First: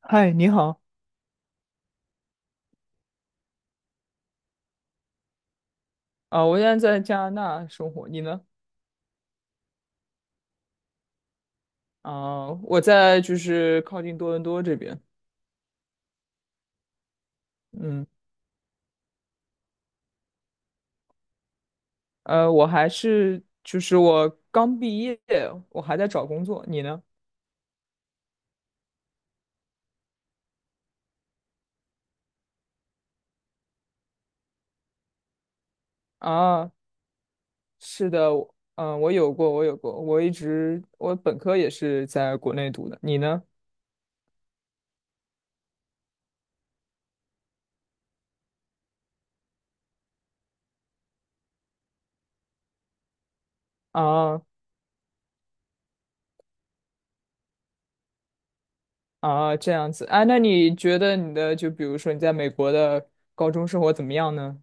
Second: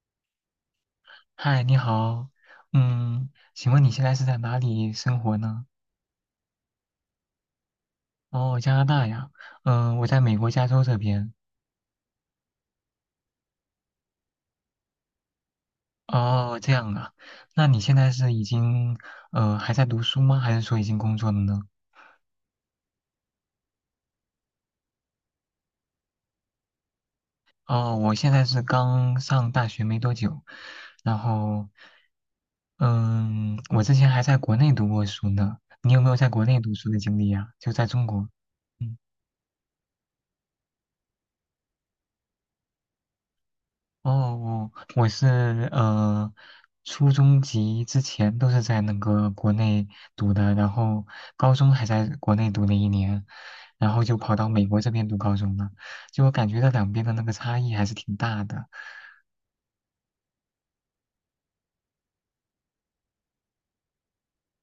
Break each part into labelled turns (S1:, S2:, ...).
S1: 嗨，你好
S2: 嗨，你好，请问你现在是在哪里生活呢？
S1: 啊，我现在在加拿大生活，你呢？
S2: 哦，加拿大呀，我在美国加州这边。
S1: 啊，我在就是靠近多伦多这边，
S2: 哦，这样啊，那你现
S1: 嗯，
S2: 在是已经还在读书吗？还是说已经工作了呢？
S1: 我还是就是我刚毕业，我还在找工作，你呢？
S2: 哦，我现在是刚上大学没多久，然后嗯，我之前还在国内读过书呢。你有没有在国内
S1: 啊，
S2: 读书的经历呀？就在中
S1: 是
S2: 国。
S1: 的，
S2: 嗯。
S1: 嗯，我有过，我一直我本科也是在国内读的，你呢？
S2: 哦，哦我是呃，初中级之前都是在那个国内读的，然后高中还在国内读了一年，然后就跑
S1: 啊
S2: 到美国这边读高中了。就我感觉到两边的那个差异还是挺大的。
S1: 啊，这样子，啊，那你觉得就比如说你在美国的高中生活怎么样呢？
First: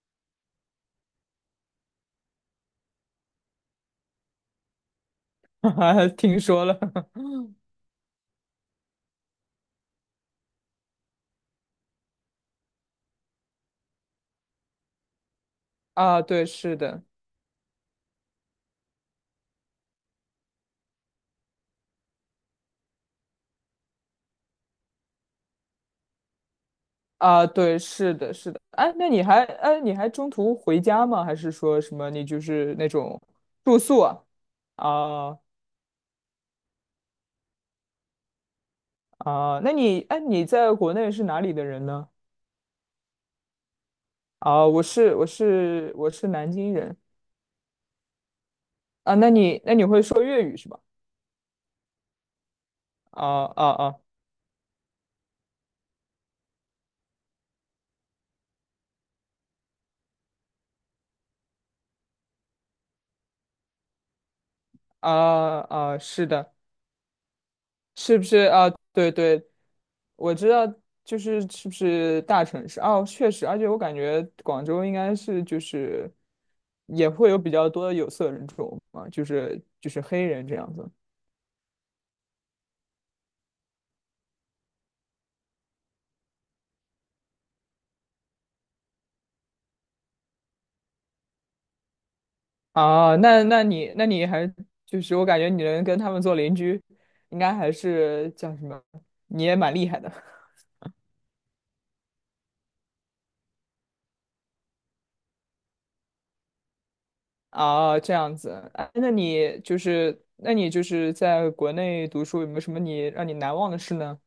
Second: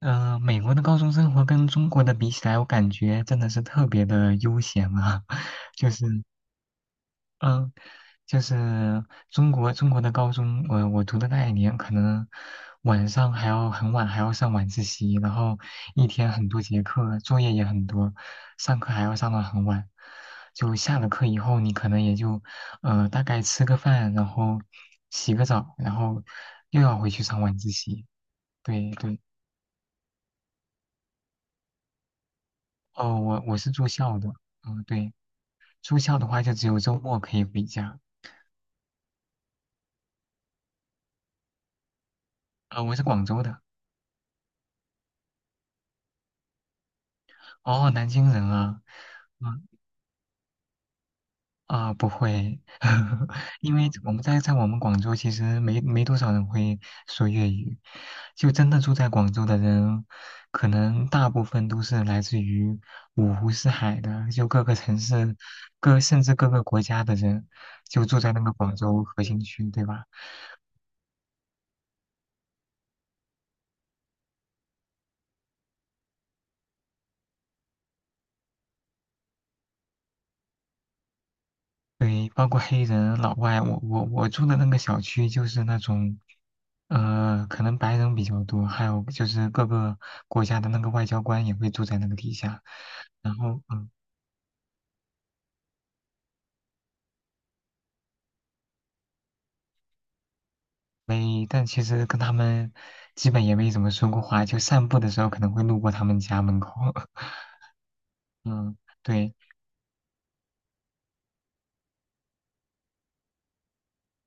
S2: 美国的高中生活跟中国的比起来，我感觉真的是特别的悠闲啊，
S1: 哈
S2: 就是
S1: 哈，听说了
S2: 嗯，就是中国的高中，我读的那一年，可能晚上还要很晚，还要上晚自习，然后一
S1: 啊，
S2: 天
S1: 对，
S2: 很多
S1: 是
S2: 节
S1: 的。
S2: 课，作业也很多，上课还要上到很晚。就下了课以后，你可能也就大概吃个饭，然后洗个澡，然后又要回去上
S1: 啊，
S2: 晚自
S1: 对，
S2: 习。
S1: 是的，是的。
S2: 对
S1: 哎，那
S2: 对，
S1: 你还哎，你还中途回家吗？还是说什么你就是那
S2: 哦，
S1: 种
S2: 我是
S1: 住
S2: 住
S1: 宿啊？
S2: 校的，嗯，对，
S1: 啊
S2: 住校的话就只有周末可以回家。
S1: 啊，那你哎，你在国内是哪里的人呢？
S2: 我是广州的，
S1: 啊，我是南京人
S2: 哦，南京人啊。
S1: 啊。
S2: 嗯，
S1: 那你会说粤语是吧？
S2: 啊，不会，
S1: 啊 啊
S2: 因为
S1: 啊
S2: 我们在我们广州其实没多少人会说粤语，就真的住在广州的人，可能大部分都是来自于五湖四海的，就各个城市、
S1: 啊啊，
S2: 甚
S1: 是
S2: 至各
S1: 的。
S2: 个国家的人，就
S1: 是
S2: 住
S1: 不
S2: 在
S1: 是
S2: 那个
S1: 啊？
S2: 广州
S1: 对
S2: 核心
S1: 对，
S2: 区，对吧？
S1: 我知道，就是是不是大城市哦，确实，而且我感觉广州应该是就是也会有比较多的有色人种嘛，就是黑人这样子
S2: 对，包括黑人、老外，我住的那个小区就是那种，可能白人比较多，还有就是各个国家的那个外交官也会住在那个底下，
S1: 啊。
S2: 然
S1: 那
S2: 后
S1: 那你那你还就是我感觉你能跟他们做邻居，应该还是叫什么？你也蛮厉害的
S2: 没，但其实跟他们基本也没怎么说过话，就散步的时候可能会路过他们家门口，
S1: 啊，这样子。
S2: 嗯，
S1: 哎
S2: 对，
S1: 那你就是在国内读书，有没有什么让你难忘的事呢？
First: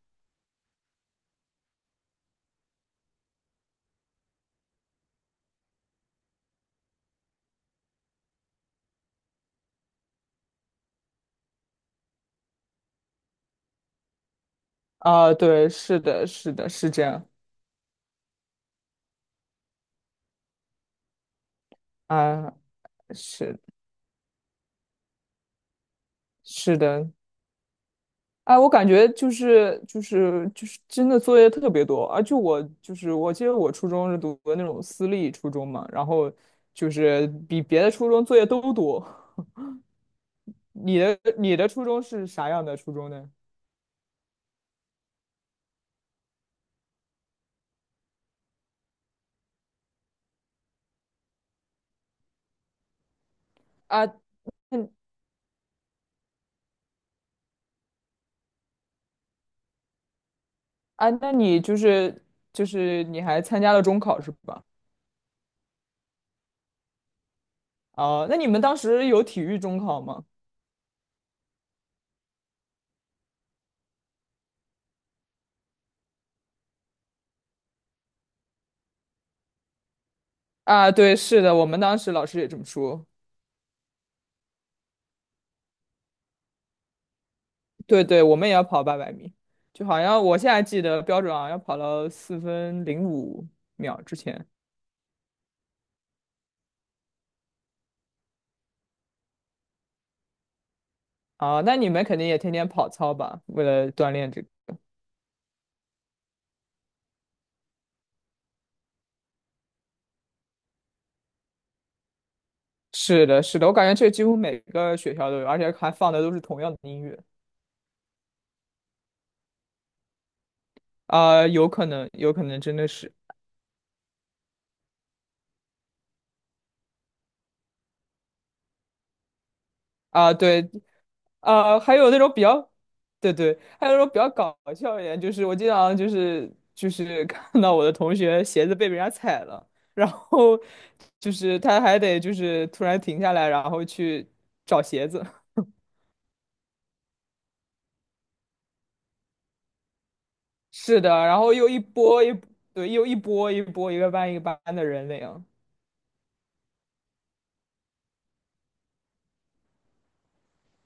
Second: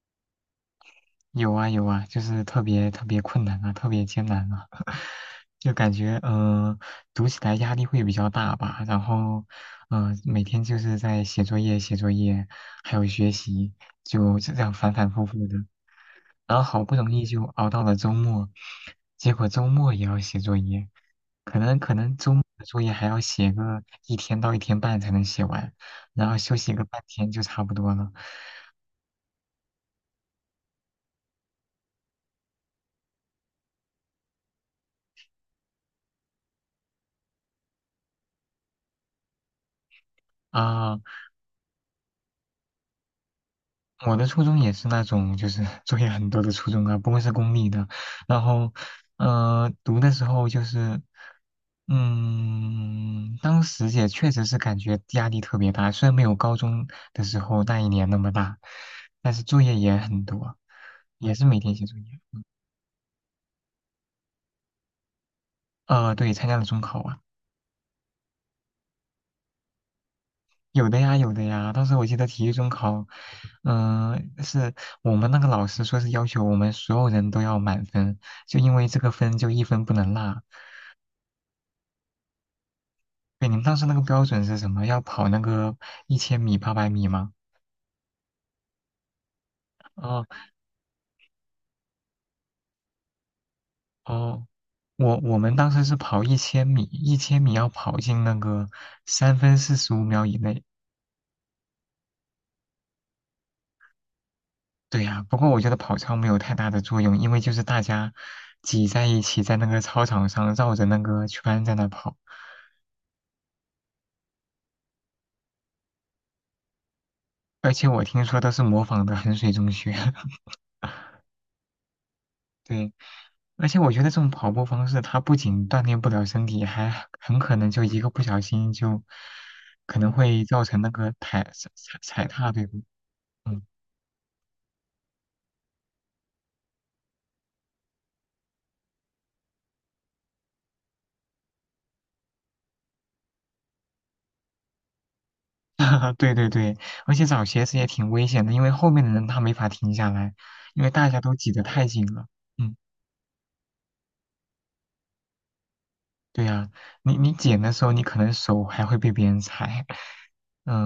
S2: 有啊有啊，就是特别特别困难啊，特别艰难啊，就感觉读起来压力会比较大吧。然后每天就是在写作业、写作业，还有学习，就这样反反复
S1: 啊，
S2: 复的。
S1: 对，是的，是
S2: 然后
S1: 的，
S2: 好
S1: 是
S2: 不
S1: 这
S2: 容易
S1: 样
S2: 就熬到了周末，结果周末也要写作业，可能周末
S1: 啊，
S2: 的作业还要写
S1: 是
S2: 个一天到一天半才能写完，然后休息
S1: 是
S2: 个半
S1: 的，
S2: 天就差不多了。
S1: 哎，我感觉就是真的作业特别多，而且我就是我记得我初中是读的那种私立初中嘛，然后就是比别的初中作业都多。
S2: 啊、
S1: 你的初中是啥样的初中呢？
S2: 我的初中也是那种就是 作业很多的初中啊，不过是公立的。然后，读的时候就是，当时
S1: 啊，
S2: 也确实是感
S1: 那
S2: 觉压力特别大，虽然没有高中的时候那一年那么大，但是作业也很多，
S1: 啊，那
S2: 也是每
S1: 你
S2: 天
S1: 就
S2: 写作
S1: 是
S2: 业。
S1: 就是你还参加了中考是吧？
S2: 对，参加了中考啊，
S1: 哦，那你们当时有体育中考吗？
S2: 有的呀，有的呀。当时我记得体育中考，是我们那个老师说是要求我们所有人都要满分，就因为这个分就一分不能落。
S1: 啊，对，是的，我们当时老师也这么说。
S2: 对，你们当时那个标准是什么？要跑那个一千米、800米吗？
S1: 对对，我们也要跑800米，就好像
S2: 哦
S1: 我现在记得标准好像要跑到4分05秒之前
S2: 哦，我们当时是跑一千米，一千米要跑进那个三分四十五秒以内。
S1: 啊。那你们肯定也天天跑操吧？为了锻炼这个。
S2: 对呀，不过我觉得跑操没有太大的作用，因为就是大家挤在一起，在那个操场上绕着那个圈在那跑，
S1: 是的，是的，我感觉这几乎每个学校都有，而且还放的都是同样的音乐
S2: 而且我听说都是模仿的衡水中学。
S1: 啊，有可能，有可能真的
S2: 对，
S1: 是
S2: 而且我觉得这种跑步方式，它不仅锻炼不了身体，还很可能就一个不小心就可能
S1: 啊，
S2: 会造
S1: 对，
S2: 成那个踩
S1: 还
S2: 踩
S1: 有那
S2: 踩
S1: 种比
S2: 踏，对
S1: 较，
S2: 不？
S1: 对对，
S2: 嗯，
S1: 还有那种比较搞笑一点，就是我经常就是看到我的同学鞋子被别人家踩了，然后就是他还得就是突然停下来，然后去找鞋子。
S2: 对对对，而且找鞋子也挺危险的，因为后面的人他没法停下来，因为
S1: 是
S2: 大
S1: 的，
S2: 家都
S1: 然
S2: 挤
S1: 后
S2: 得
S1: 又一
S2: 太紧
S1: 波
S2: 了。
S1: 一，
S2: 嗯，
S1: 对，又一波一波一个班一个班的人那样
S2: 对呀，你捡的时候，你可能手还会被别人踩，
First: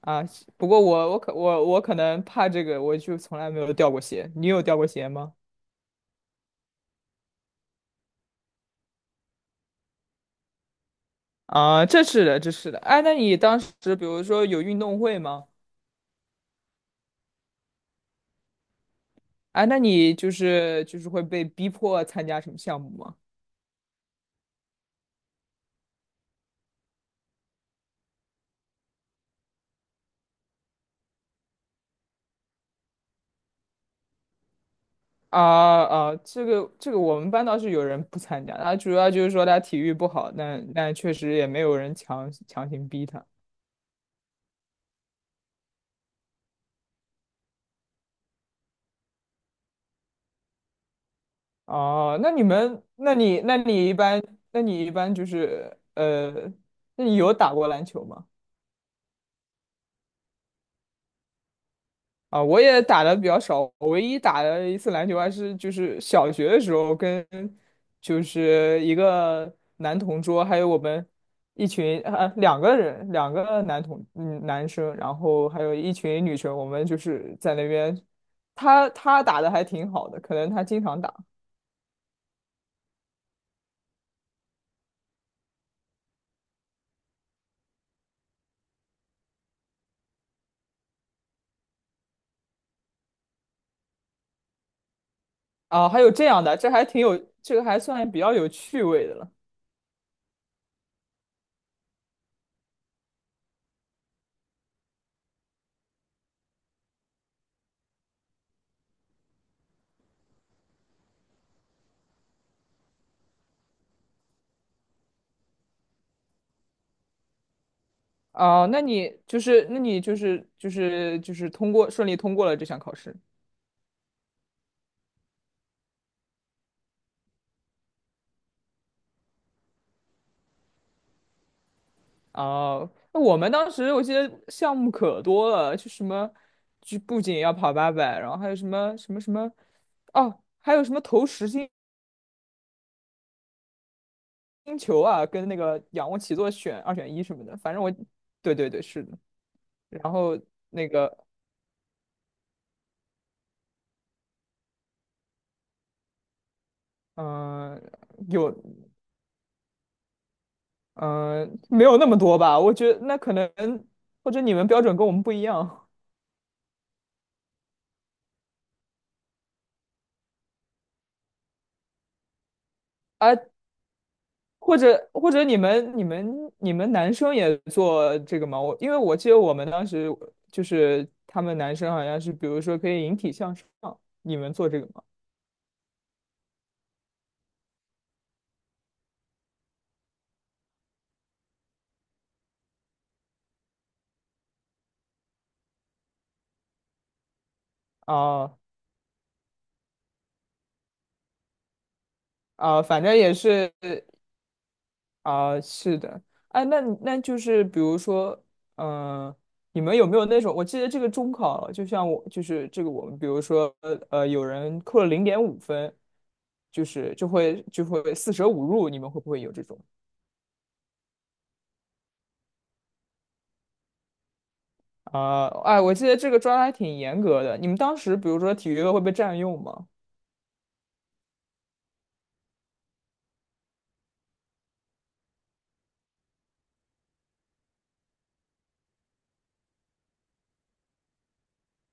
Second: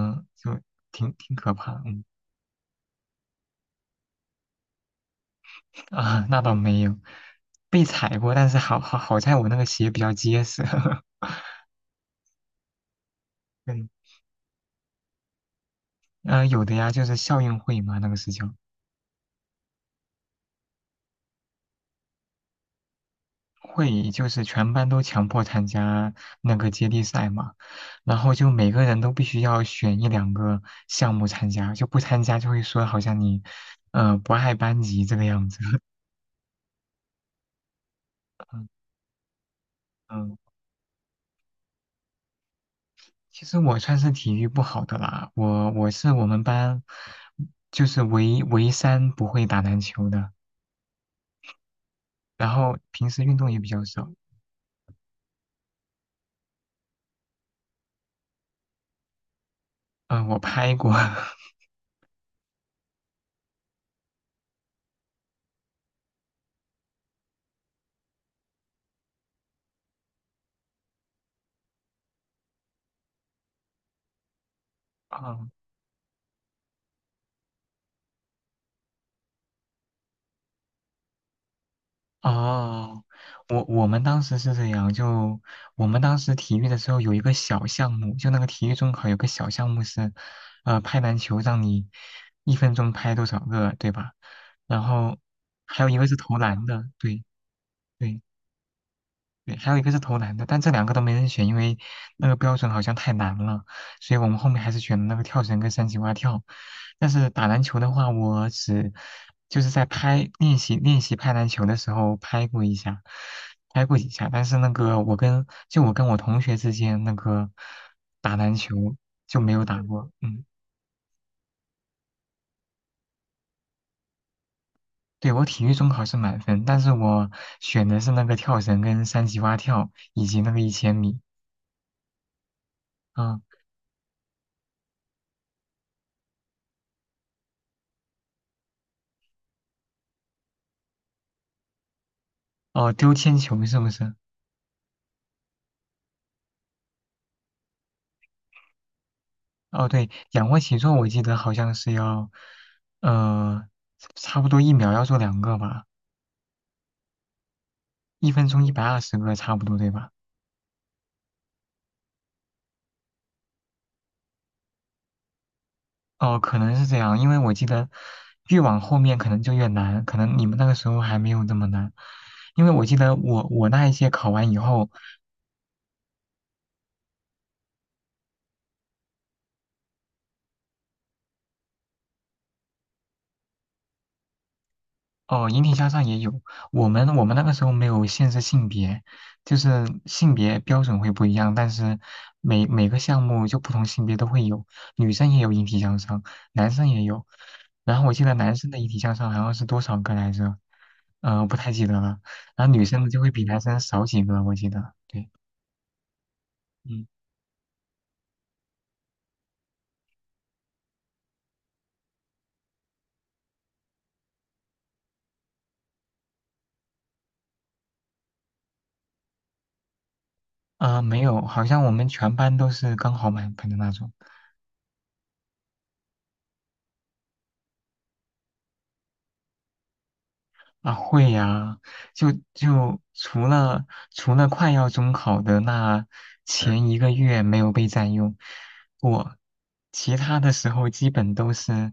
S1: 啊。是
S2: 就
S1: 不过我
S2: 挺
S1: 我
S2: 挺
S1: 可
S2: 可
S1: 我我
S2: 怕。
S1: 可
S2: 嗯。
S1: 能怕这个，我就从来没有掉过鞋。你有掉过鞋吗？
S2: 啊，那倒没有，被踩过，但是好在我那个鞋比较结实。
S1: 啊，这是的，这是的。哎，那你当时
S2: 嗯，
S1: 比如说有运动会吗？
S2: 有的呀，就是校运会嘛，那个是叫
S1: 哎，那你就是会被逼迫参加什么项目吗？
S2: 会，就是全班都强迫参加那个接力赛嘛，然后就每个人都必须要选一两个项目参加，就不参加就会说好像你，不爱班级这个样子。
S1: 啊啊，这个我们班倒是有人不参 加，
S2: 嗯，
S1: 他主要就是说他体育不好，
S2: 嗯
S1: 但确实也没有人强行逼他。
S2: 其实我算是体育不好的啦，我是我们班就是唯三不会打篮球的。
S1: 哦，那你
S2: 然后
S1: 们，
S2: 平
S1: 那
S2: 时运
S1: 你
S2: 动
S1: 那
S2: 也比较
S1: 你一
S2: 少。
S1: 般，那你一般就是呃，那你有打过篮球吗？
S2: 嗯，我拍过。
S1: 啊，我也打的比较少，我唯一打的一次篮球还是就是小学的时候跟就是一个男同桌，还有我们一群啊两个人，两个男同嗯男生，然后
S2: 哦
S1: 还有一群女生，我们就是在那边，他打的还挺好的，可能他经常打
S2: 哦，我们当时是这样，就我们当时体育的时候有一个小项目，就那个体育中考有个小项目是，拍篮球，让你一分钟拍多少个，对吧？然后还有
S1: 啊，
S2: 一
S1: 还
S2: 个
S1: 有
S2: 是
S1: 这
S2: 投
S1: 样的，
S2: 篮
S1: 这
S2: 的，
S1: 还挺有，
S2: 对
S1: 这个还算比
S2: 对。
S1: 较有趣味的了
S2: 对，还有一个是投篮的，但这两个都没人选，因为那个标准好像太难了，所以我们后面还是选了那个跳绳跟三级蛙跳。但是打篮球的话，我只就是在拍练习练习拍篮球的时候拍过一下，拍过几下。但是那个我跟我同学之间那个打篮
S1: 啊，那
S2: 球
S1: 你
S2: 就
S1: 就
S2: 没有
S1: 是那
S2: 打
S1: 你
S2: 过。
S1: 就
S2: 嗯，
S1: 是就是就是通过顺利通过了这项考试。
S2: 对，我体育中考是满分，但是我选的是那个跳绳跟三级蛙跳以及那个一千米。
S1: 哦，那我
S2: 嗯，
S1: 们当时我记得项目可多了，就什么，就不仅要跑八百，然后还有什么什么什么，哦，还有什么投实心
S2: 哦，丢铅球是不是？
S1: 球啊，跟那个仰卧起坐选二选一什么的，反正我，对对对，是的。
S2: 哦，对，
S1: 然后
S2: 仰卧起
S1: 那
S2: 坐我
S1: 个，
S2: 记得好像是要，呃，差不多一秒要做两个吧，
S1: 嗯、
S2: 一分
S1: 有，
S2: 钟120个差不多对吧？
S1: 嗯、没有那么多吧？我觉得那可能或者你们标准跟我们不一样。
S2: 哦，可能是这样，因为我记得越往后面可能就越难，可能你们那个时候还没有这么难，因为我记得
S1: 啊。
S2: 我那一届考完以后，
S1: 或者你们男生也做这个吗？我因为我记得我们当时就是他们男生好像是，比如说可以引体向上，你们做这个吗？
S2: 哦，引体向上也有。我们那个时候没有限制性别，就是性别标准会不一样，但是每个项目就不同性别都会有，女生也有引体向上，男生也有。然后我记得男
S1: 啊
S2: 生的引体向上好像是多少个来着？不太记得了。然后
S1: 啊，
S2: 女
S1: 反
S2: 生的
S1: 正
S2: 就会
S1: 也
S2: 比男
S1: 是
S2: 生少几个，我记得。对，
S1: 啊，是的。哎，
S2: 嗯，
S1: 那就是比如说，嗯、你们有没有那种？我记得这个中考，就像我就是这个我们，比如说有人扣了0.5分，就是就会四舍五入，你们会不会有这种？
S2: 没有，好像我们全班都是刚好满分的那种。
S1: 啊，哎，我记得这个抓的还挺严格的。你们当时，比如说体育课会被占用吗？
S2: 啊，会呀，就除了快要中考的那前一个月没有被占用过，我其他的时候基本都是，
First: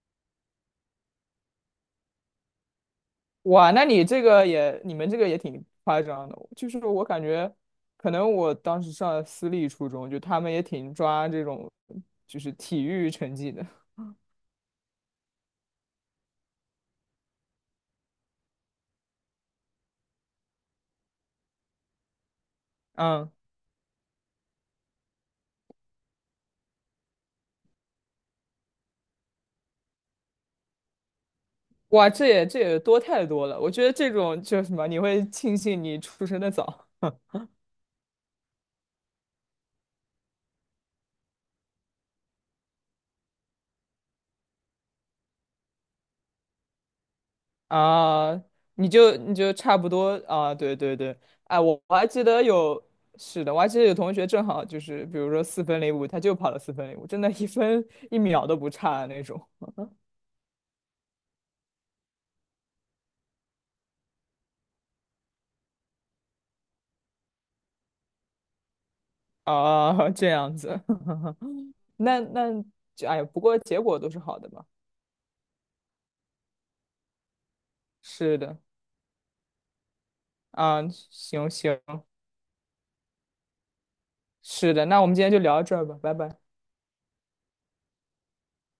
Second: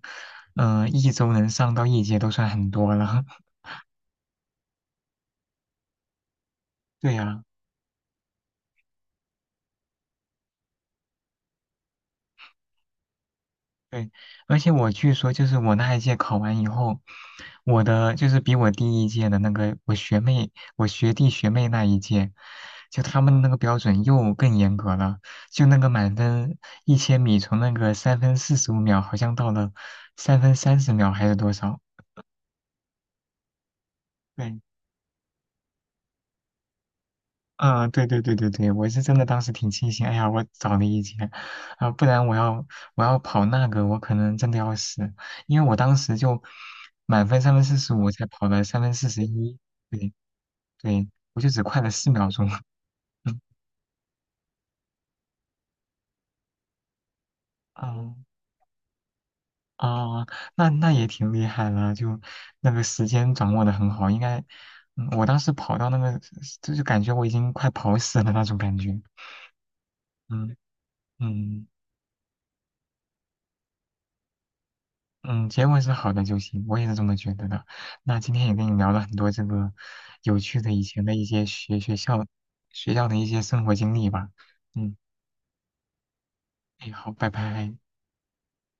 S2: 一周能上到一节都算很多了。
S1: 哇，那你这个也，你们这个也挺夸张的。就是我
S2: 对
S1: 感
S2: 呀。
S1: 觉，可能我当时上的私立初中，就他们也挺抓这种，就是体育成绩的。
S2: 对，而且我据说就是我那一届考完以后，我的就是比我第一届的那个我学妹、我学弟学妹那一届，就他
S1: 嗯，
S2: 们那个标准又更严格了，就那个满分一千米从那个三分四十五秒好像到了3分30秒还是多少？
S1: 哇，这也多太多了。我觉得这种就
S2: 对，
S1: 是什么，你会庆幸你出生的早。
S2: 啊，对对对对对，我是真的当时挺庆幸，哎呀，我早了一截，啊、不然我要跑那个，我可能真的要死，因为我当时就满分三分四十五才
S1: 啊，
S2: 跑了三分四十
S1: 你就
S2: 一，
S1: 差不多
S2: 对
S1: 啊，对对
S2: 对，
S1: 对，
S2: 我就
S1: 哎，
S2: 只快了
S1: 我还
S2: 四
S1: 记
S2: 秒
S1: 得
S2: 钟，
S1: 有，是的，我还记得有同学正好就是，比如说四分零五，他就跑了四分零五，真的一
S2: 嗯
S1: 分一
S2: 啊，
S1: 秒都不差的那种
S2: 哦，那也挺厉害了，就那个时间掌握的很好，应该，我当时跑到那个，就是感觉我已经快跑死了那种感觉，
S1: 啊，这样
S2: 嗯
S1: 子，
S2: 嗯。
S1: 那就哎呀，不过结果都是好的吧？
S2: 嗯，结果是好的就行，我也是这么觉得的。那今
S1: 是
S2: 天也
S1: 的
S2: 跟你聊了很多这个有趣的
S1: 啊，
S2: 以前的一些
S1: 行
S2: 学
S1: 行，
S2: 学校学校的一些生活经历吧。
S1: 是的，
S2: 嗯，
S1: 那我们今天就聊到这儿吧，拜拜。
S2: 哎，好，拜拜。